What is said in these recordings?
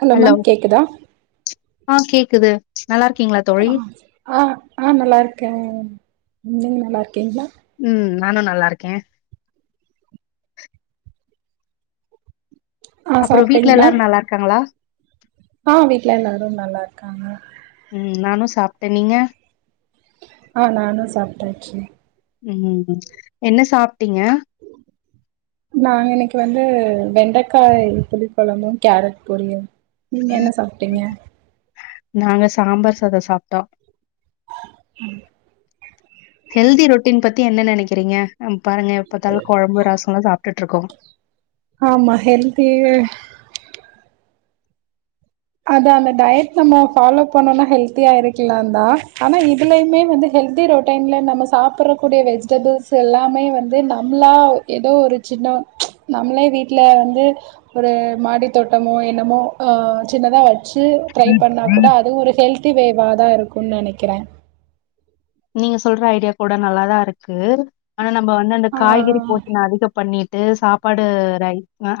Hello ma'am கேக்குதா ஆ கேக்குது நல்லார்க்கீங்ளாத் ஆ ஆ ஆ நல்லார்க்கே நீங்க நல்லார்க்கீங்ளா ம் நானு நல்லார்க்கே ஆ அப்புறோ வீட்ல சாப்ட்டீங்களா எல்லாரு நல்லார்க்காங்களா ஆ வீட்ல எல்லாரு நல்லார்க்காங்க ம் நானு சாப்ட்டே நீங்க ஆ நானு சாப்ட்டாச்சு ம் என்ன சாப்ட்டீங்க நாங்க இன்னைக்கி வந்து வெண்டக்காய் புளி கொழம்பும் கேரட் பொரியும் நீங்க என்ன சாப்ட்டீங்க நாங்க சாம்பார் சாதோ சாப்ட்டோ [inaudible] ஹெல்தி ரொட்டீன் பத்தி என்ன நெனைக்கிறீங்க பாருங்க எப்பாத்தாலு கொழம்பு ரசோல்லா சாப்ட்டுடுட்ருக்கோ ஆமா ஹெல்த்தி அது அந்த டயட் நம்ம ஃபாலோ பண்ணோனா ஹெல்தியா இருக்கலாந்தா ஆனா இதுலயுமே வந்து ஹெல்தி ரொட் டைம்ல நம்ம சாப்பறக்கூடிய வெஜிடபிள்ஸ் எல்லாமே வந்து நம்மளா ஏதோ ஒரு சின்ன நம்ளே வீட்ல வந்து ஒரு மாடி தோட்டமோ என்னமோ ஒ சின்னதா வச்சு ட்ரை பண்ணா கூட அது ஒரு ஹெல்த்தி வேவா தா இருக்குன்னு நெனைக்கிறே நீங்க சொல்ற ஐடியா கூட நல்லாதா இருக்கு ஆனா நம்ம வந்து அந்த காய்கறி ஆ போஷ்ண அதிகப்பண்ணி ட்டு சாப்பாடு ரை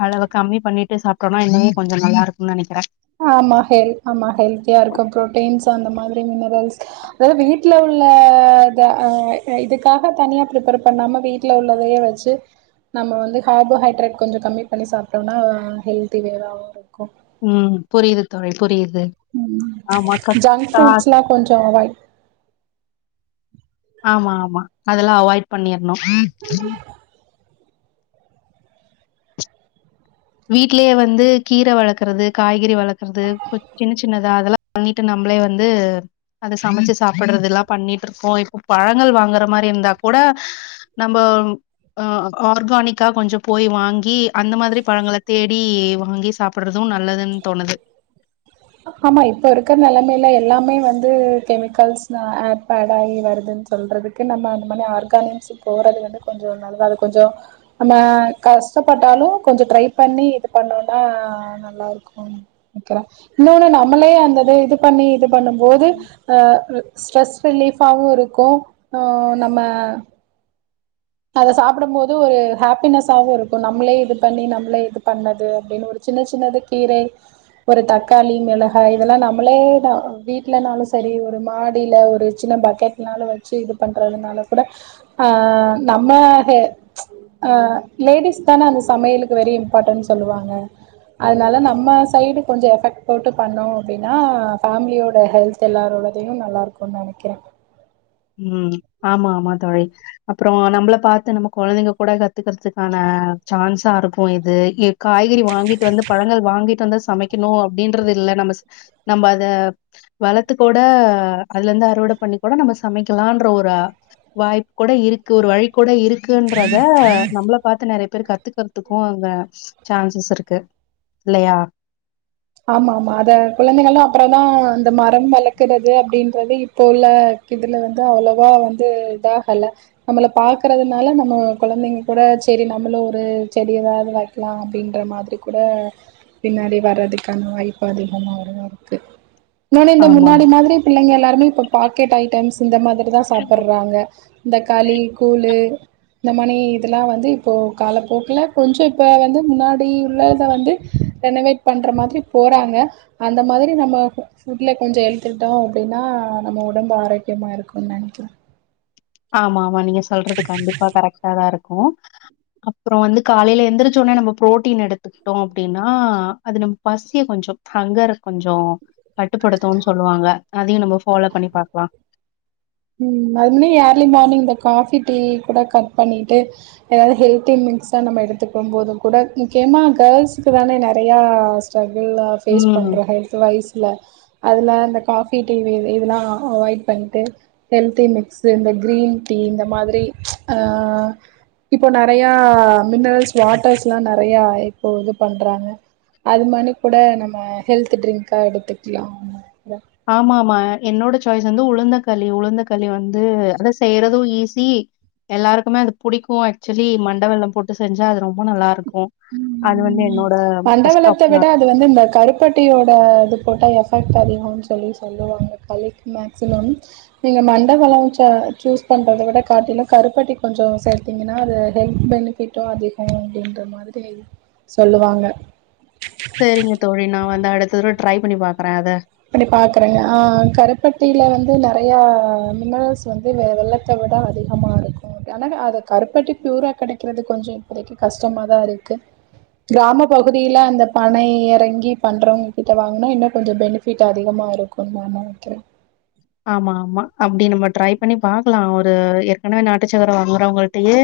அளவ கம்மிபன்னிட்டு சாப்ட்டோம்னா இன்னமே கொஞ்ச நல்லா இருக்குன் நெனைக்கிறே ஆமா ஹெல் ஆமா ஹெல்தியா இருக்கு ப்ரோட்டீன்ஸ் அந்த மாதிரி மினரல்ஸ் அதாது வீட்ல உள்ள இதுக்காக தனியா பிரிப்பர் பண்ணாம வீட் ட்ல உள்ளதயே வச்சு நம்ம வந்து கார்போஹைட்ரேட் கொஞ்ச கம்மி பண்ணி சாப்ட்டோம்னா ஹெல்தி வேவாவு இருக்கு ம் புரியுது தோழி புரியுது ம் ஆமா கத் ஜங்க் தா ஃப்ரூட்ஸ்லா கொஞ்சோ வை ஆமா ஆமா அதெல்லா அவாய்ட் பண்ணிய்ர்ணு வீட்லே வந்து கீர வளக்குறது காய்கறி வளக்குறது கொஞ் சின்ன சின்னதா அதெல்லா பண்ணிட்டு நம்மளே வந்து அது சமச்சு சாப்பிட்றது எல்லா பண்ணிட்டு இருக்கோ இப்போ பழங்கள் வாங்குற மாரி இருந்தா கூட நம்ம அ ஆர்கானிக்கா கொஞ்ச போய் வாங்கி அந்த மாதிரி பழங்கள தேடி வாங்கி சாப்பிட்றது நல்லதுன் தோணுது ஆமா இப்ப இருக்குற நிலைமைல எல்லாமே வந்து கெமிக்கல்ஸ் ஆட் பேட் ஆகி வருதுன் சொல்றதுக் கு நம்ம அந்த மாரி ஆர்கானிக்ஸ் போறது வந்து கொஞ்சோநல்லா அது கொஞ்சோ நம்ம கஷ்டப்பட்டாலு கொஞ்ச ட்ரை பண்ணி இது பண்ணோனா நல்லாருக்கு கு அப்றோ இன்னொன்னு நம்மளே அந்தத இது பண்ணி இது பண்ணும் போது அ ஸ்ட்ரெஸ் ரிலீஃபாவு இருக்கு நம்ம அத சாப்டும் போது ஒரு ஹாப்பினஸ்ஸாவு இருக்கு நம்மளே இது பண்ணி நம்மளே இது பண்ணது அப்டின்னு ஒரு சின்ன சின்னதுக் கீரைஸ் ஒரு தக்காளி மிளகாய் இதெல்லா நம்மளே தா வீட்லனாலு சரி ஒரு மாடியில ஒரு சின்ன பக் கெட்னாலு வச்சு இது பண்றதுனால கூட ஆ நம்ம ச் அ லேடிஸ் தானே அந்த சமையலுக்கு வெரி இம்பாட்டன்னு சொல்லுவாங்க அதுனால நம்ம சைடு கொஞ்ச எஃபெக்ட் போட்டு பண்ணோ அப்டின்னா ஃபேமிலியோட ஹெல்த் எல்லாரோடதையு நல்லாருக்குன் நெனைக்கிறே ம் ஆமா ஆமா தோழி அப்பறோ நம்மள பாத்து நம்ம கொழந்தைங்க கூட கத்துக்குறதுக்கான சான்ஸா இருக்கு இது காய்கறி வாங்கிட்டு வந்து பழங்கள் வாங்கிட்டு வந்து சமைக்கணு அப்டின்றது இல்ல நம்ம ஸ் நம்ம அத வளத்து கூட அதுல இருந்து அறுவட பண்ணி கூட நம்ம சமைக்கலான்ற ஒரு வாய்ப்பு கூட இருக் கு ஒரு வழி கூட இருக்குன்றத நம்மள பாத்து நெறையப் பேர் கத்துக்குறதுக்கு அங்க சான்சஸ் இருக்கு இல்லயா ஆமா ஆமா அத கொழந்தைங்களா அப்பற தா இந்த மரம் வளக்குறது அப்டின்றது இப்ப உள்ள இதுல வந்து அவ்ளோவா வந்து இதாகல நம்மள பாக்குறதுனால நம்மோ கொழந்தைங்க கூட செரி நம்மளு ஒரு செடி ஏதாவது வளக்லா அப்டின்ற மாதிரி கூட பின்னாடி வர்றது க்கான வாய்ப்பு அதிகமா வருதா இருக்கு இன்னொன்னு இந்த ஆமா. முன்னாடி மாதிரி பிள்ளைங்க எல்லாருமே இப்ப பாக்கெட் ஐட்டம்ஸ் இந்த மாதிரி தா சாப்பறாங்க இந்த களி கூழு இந்த மாரி இதெல்லா வந்து இப்போ காலப்போக்குல கொஞ்சோ இப்ப வந்து முன்னாடி உள்ளத வந்து ரெனவேட் பண்ற மாதிரி போறாங்க அந்த மாதிரி நம்ம ஃபுட்ல கொஞ்சோ எடுத்துட்டோ அப்டின்னா நம்ம உடம்பு ஆரோக்கியமாக இருக்குன் நெனைக்கிற ஆமா ஆமா நீங்க சொல்றது கண்டிப்பா கரெக்ட்டா தா இருக்கு அப்புறோ வந்து காலைல எந்திரச்சோனே நம்ம ப்ரோட்டீன் எடுத்து ட்டோ அப்டின்னா அது நம்ம பசிய கொஞ்சோ அங்கற கொஞ்சோ கட்டுப்படுத்துன் சொல்லுவாங்க அதியு நம்ம ஃபாலோ பண்ணி பாக்லா ம் அது முன்ன ஏர்லி மார்னிங் இந்த காஃபி டீ கூட கட் பண்ணிட்டு ஏதாவது ஹெல்தி மிக்ஸாக நம்ம எடுத்துக்க போதும் கூட முக்கியமாக கேர்ள்ஸு்கக்கு தானே நெறையா ஸ்ட்ரகுள்ளா ஃபேஸ் ம். பண்றோ ஹெல்த் வைஸ்ல அதெலா இந்த காஃபி டீ டிவி இதெல்லா அவாய்ட் பண்ட்டு ஹெல்தி மிக்ஸ்சு இந்த கிரீன் டீ இந்த மாதிரி இப்போ நறையா மின்னரல்ஸ் வாட்டர்ஸ்லா நறைய இப்போ இது பண்றாங்க அது மாரி கூட நம்ம ஹெல்த் ட்ரிங்கா எடுத்துக்லா ஆமா ஆமா என்னோட சாய்ஸ் வந்து உளுந்தக்களி உளுந்தக்களி வந்து அத செய்றது ஈஸி எல்லாருக்குமே அது புடிக்கு ஆக்சுவலி மண்ட வெள்ளம் போட்டு செஞ்சா அது ரொம்ப நல்லா இருக்கு அது வந்து என்னோட ஃபர்ஸ்ட் ஆப்ஷனா இது வந்து இந்த கருப்பட்டியோட இது போட்டா எஃபெக்ட் அதிகோன் சொல்லி சொ ல்லுவாங்க கலைக் மேக்சிமம் நீங்க மண்டபளம் ச சூஸ் பண்றத விட காட்டிலு கருப்பட்டி கொஞ்சோ சேர்த்திங்கன்னா அது ஹெல்த் பெனிஃ ட்டோ அதிகோ அப்டின்ற மாதிரி சொல்லுவாங்க செரிங்க தோழி நா வந்து அடுத்த தர ட்ரை பண்ணி பாக்குற அத அப்டி பாக்குறேங்க ஆ கருப்பட்டியில வந்து நறையா மினரல்ஸ் வந்து வெ வெள்ள அத விட அதிகமாக இருக்கு ஆனா அது கருப்பட்டி ப்யூரா கெடக்கிறது கொஞ்சோ இப்போதிக்கி கஷ்டமா தா இருக்கு கிராம பகுதியில அந்த பனை இறங்கி பண்றவுங்க கிட்ட வாங்கனா இன்னு கொஞ்சோ பெனி ஃபிட் அதிகமாக இருக்குன் நா நெனைக்கிற ஆமா ஆமா அப்டி நம்ம ட்ரை பண்ணி பாக்லா ஒரு ஏற்கனவே நாட்டுச்சக்கர வாங்குறவுங்கள்டியே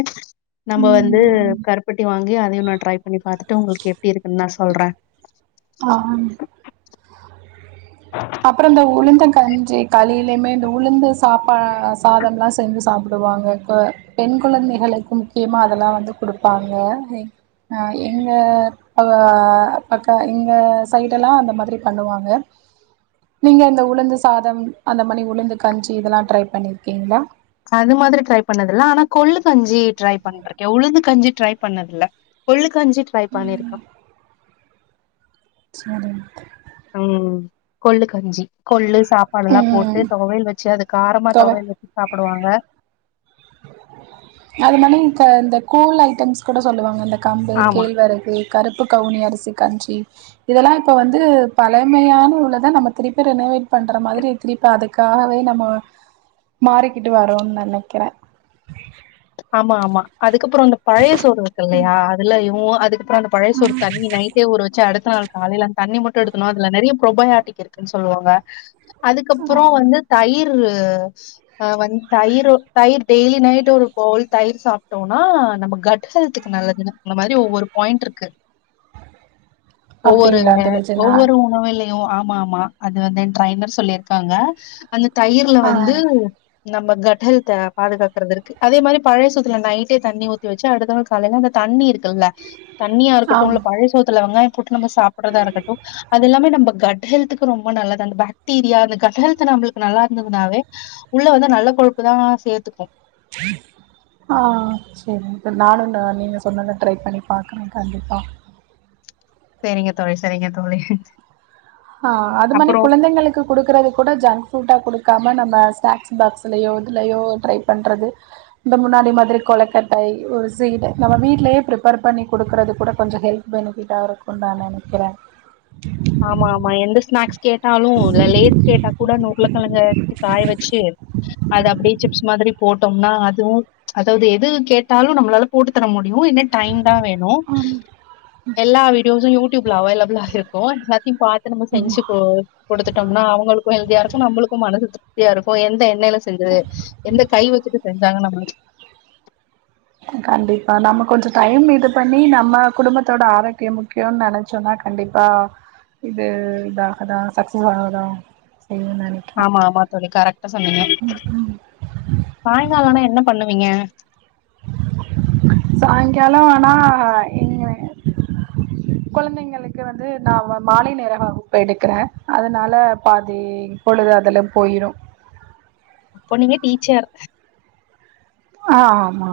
நம்ம வந்து ம் கருப்பட்டி வாங்கி அதையு ஒன்ன ட்ரை பண்ணி பாத்துட்டு உங்களுக்கு எப்டி இருக்குன் நா சொல்ற ஆ ஆஹ் அப்புற இந்த உளுந்த கஞ்சி கலியிலேமே இந்த உளுந்து சாப்பா சாதம்லா செஞ்சு சாப் டுவாங்க இப்ப பெண் கொழந்தைகளுக்கு முக்கியமா அதெல்லா வந்து குடுப்பாங்க ஆ எங்க அ பக்க இங்க சைட எல்லா அந்த மாதிரி பண்ணுவாங்க நீங்க இந்த உளுந்து சாதம் அந்த மாதிரி உளுந்து கஞ்சி இதெல்லா ட்ரை பண்ணியிருக்கீங்ளா அது மாதிரி ட்ரை பண்ணது இல்ல ஆனா கொல்லு கஞ்சி ட்ரை பண்ணிருக்கே உளுது கஞ்சி ட்ரை பண்ணதுல்ல கொள்ளு கஞ்சி ட்ரை பண்ணிருக்கா சரிங்க த உம் கொள்ளு கஞ்சி கொள்ளு சாப்பாடு எல்லா ம் போட்டு துவையல் வச்சி அது காரமா தோழர் தொவல் வ சாப்டுவாங்க அந்த மானிக இந்த கூல் ஐட்டம்ஸ் கூட சொல்லுவாங்க இந்த கம்பு ஆமா கேழ்வரகு கருப்பு கவுனி அரிசி கஞ்சி இதெல்லா இப்ப வந்து பழமையான உள்ள தா நம்ம திருப்பி ரினவேட் பண்ற மாதிரி திரிப்பி அதுக்காகவே நம்ம மாறிக்கிட்டு வரோ நனைக்கிற ஆமா ஆமா அதுக்கப்ரோ அந்த பழைய சோறு இருக்கு இல்லயா அதுல இவுங்களு அதுக்கு போனப்அந்த பழைய சோறு தண்ணி நைட்டே ஒரு வச்சி அடுத்த நாள் காலேல தண்ணி மட்டு எடுக்கணுன அதுல நெறைய ப்ரோபையாட்டிக் இருக்குன்னு சொல்லுவாங்க அதுக்கப்புறம் வந்து தயிரு ஆ வந்து தயிர் தயிர் டெய்லி நைட் ஒரு பவுல் தயிர் சாப்டோனா நம்ம கட் ஹெல்துக்கு நல்லதுன்னு இந்த மாரி ஒவ்வொரு பாயிண்ட் இருக்கு ஒவ்வொரு அப்டிங்களா ந தோழி சரி நா ஒவ்வொரு உணவிலே ஏ ஓ ஆமா ஆமா அது வந்து டிரைனர் சொல்லிருக்காங்க அந்த தயிர்ல ஆ வந்து நம்ம கட்கெல்த்த பாதுகாக்றதுக்கு அதே மாரி பழைய சோத்துல நைட்டே தண்ணி ஊத்தி வச்ச அடுத்த நாள் காலேல அந்த தண்ணி இருக்குல தண்ணியா இருக்கட்டு ஆம் இல்ல பழைய சோத்துல வெங்காய போட்டு நம்ம சாப்றதா இருக்கட்டு அது எல்லாமே நம்ம கட் ஹெல்துக்கு ரொம்ப நல்லது அந்த பேக்டீரியா அந் கட் ஹெல்து நம்மளுக்கு நல்லா இருந்ததுனாவே உள்ள வந்து நல்ல கொழுப்பு தா சேத்துக்கு ஆ சேரிங் நானுன நீங்க சொன்னத ட்ரை பண்ணி பாக்குறே கண்டிப்பா சேரிங்க தோழி சேரிங்க தோழி ஆ அது மானி அப்புறோ குழந்தைங்களு க்கு குடுக்குறது கூட ஜங்க் புட்டா குடுக்காம நம்ம ஸ்னாக்ஸ் பாக்ஸ்லயோ இதுலயோ ட்ரை பண்ணுறது இந்த முன்னாடி மாதிரி கொலைக்கட்டை ஒரு சீட நம்ம வீட்லயே ப்ரிப்பர் பண்ணி குடுக்குறது கூட கொஞ்ச ஹெல்த் பெனிபிட்டா இருக்குன் நெனக்கிற ஆமா ஆமா எந்த ஸ்நாக்ஸ் கேட்டாலு இல்ல லேஸ் கேட்டா கூட நூருலக்கிழங்க காய வச்சி அது அப்டியே சிப்ஸ் மாதிரி போட்டோம்னா அதுவு அதோடய இது கேட்டாலு நம்மளால போட்டு தர முடியு என்னத் டைம் தா வேணு எல்லா வீடியோஸும் யூடியூப்ல அவேலபிளா இருக்கு எல்லாத்தையு பாத் திரும்ப செஞ்சி கு குடுத்துடம்னா அவங்களுக்கு ஹெல்தியா இருக்கு நம்மளுக்கு மனசு திப் தியா இருக்கு எந்த எண்ணெல செஞ்சது எந்த கை வச்சிட்டு செஞ்சாங்க நம்ம கண்டிப்பா நம்ம கொஞ்ச டைம் இது பண்ணி நம்ம குடும்பத்தோட ஆரோக்கியம் முக்கியோ நெனச் சொன்னா கண்டிப்பா இது இதாகதா சக்சஸ் ஆகதா செய்யுன் நெனைக்கிறே ஆமா ஆமா தோழி கரெக்டா சொன்னங்க சாயங்கால ஆனா என்ன பண்ணுவீங்க சாய்ங்கால ஆனா இங்க கெழந்தைங்களுக்கு வந்து நாம்ம மாலை நேர வகுப்பு எடுக்கிற அதனால பாதி பொழுது அதுல போயிரு அப்போ நீங்க டீச்சர் ஆ ஆமா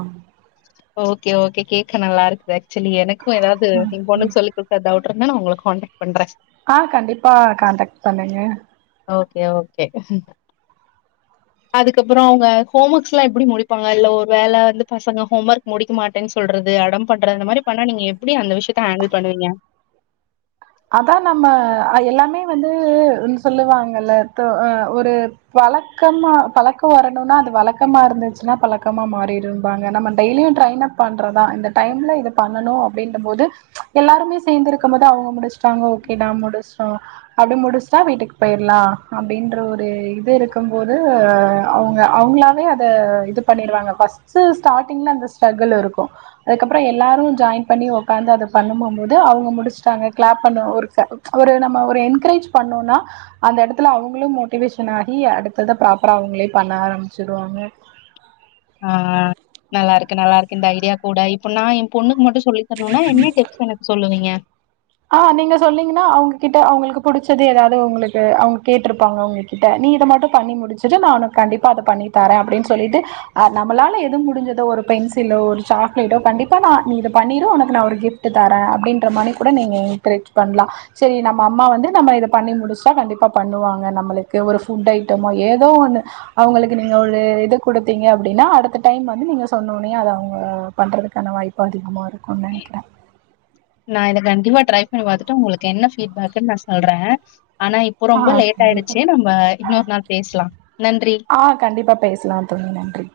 ஓகே ஓகே கேக்க நல்லா இருக்கு ஆக்சுவலி எனக்கும் ஏதாது எங் பொண்ணுக்கு சொல்லி [unintelligible] டவுட் இருந்தா உங்களுக்கு கான்டெக் பண்ற ஆ கண்டிப்பா கான்டக் பண்ணுங்க ஓகே ஓகே அதுக்கப்புற அவங்க ஹோமக்ஸ்லா எப்டி முடிப்பாங்க இல்ல ஒரு வேல வந்து பசங்க ஹோமர்க் முடிக்க மாட்டேன் சொல்றது அடம் பண்றது இந்த மாரி பண்ணா நீங்க எப்படி அந்த விஷயத்த ஹாண்டில் பண்ணுவிங்க அதா நம்ம எல்லாமே வந்து சொல்லுவாங்கல்ல க ஒரு வழக்கமா பழக்க வரணுனா அது வழக்கமா இருந்துச்சுன்னா பழக்கமா மாறிரு ம்பாங்க நம்ம டெய்லியு ட்ரைன் அப் பண்றதா இந்த டைம்ல இது பண்ணணு அப்டின்டம் போது எல்லாருமே சேந்திருக்கும் போது அவங்க முடிச் டாங்க ஓகே நா முடிச்ட்டோ அப்டி முடிச்ட்டா வீட்டுக்கு போயிர்லா அப்டின்ற ஒரு இது இருக்கும் போது அவுங்க அவங்ளா வே அத இது பண்ணிருவாங்க ஃபஸ்ட்டு ஸ்டாட்டிங்ல அந்த ஸ்ட்ரகிள் இருக்கு அதுக்கப்பற எல்லாரு ஜாயின் பண்ணி உக்காந்து அத பண்ணுமம் போது அவங்க முடிச்ட்டாங்க கிளேப் பண்ண ஒரு ஒரு நம்ம ஒரு என்க்ரேஜ் பண்ணோனா அந்த எடத்துல அவங்களு மோட்டிவேஷன் ஆகி அடுத்தத ப்ராப்பரா அவங்களே பண்ண ஆரம்பிச்சிருவாங்க ஆ நல்லாருக்கு நல்லாருக்கு இந்த ஐடியா கூட இப்ப நா எம் பொண்ணுக்கு மட்டு சொல்லி தரணுனா என்ன டிப்ஸ் எனக்கு சொல்லுவிங்க ஆ நீங்க சொன்னிங்கனா அவங்ககிட்ட அவங்களுக்கு புடிச்சது எதாவது உங்களுக்கு அவங்க கேட்ருப்பாங்க உங்க கிட்ட நீ இத மட்டு பண்ணி முடிச்சுரு நா உனக்கு கண்டிப்பா அத பண்ணி தாரே அப்படின் சொல்லிட்டு நம்மளால எது முடிஞ்சதோ ஒரு பென்சிலோ ஒரு சாக்லேட்டோ கண்டிப்பா நா நீ இத பண்ணிரு உனக்கு நா ஒரு கிஃப் ட் தரே அப்டின்ற மாரி கூட நீங்க என்கரேஜ் பண்லா செரி நம்ம அம்மா வந்து நம்ம இத பண்ணி முடிச்சா கண்டிப்பா பண்ணுவாங்க நம்மளுக்கு ஒரு ஃபுட் ஐட்டமோ ஏதோ ஒண்ணு அவங்களுக்கு நீங்க ஒரு இது குடுத்தீங்க அப்டின்னா அடுத்த டைம் வந்து நீங்க சொன்னோனய அத அவங்க பண்றதுக்கான வாய்ப் பு அதிகமா இருக்குன் நெனைக்கற நா இதை கண்டிப்பா ட்ரை பண்ணி பாத்துட்டு உங்களுக்கு என்ன ஃபீட் பேக்குன் நா சொல்ற ஆனா இப்ப ஆ ரொம்ப லேட் கண்டிப்பா. ஆயிடுச்சு நம்ப இன்னொரு நாள் பேசலா நன்றி ஆ கண்டிப்பா பேசலாம் தோழி நன்றி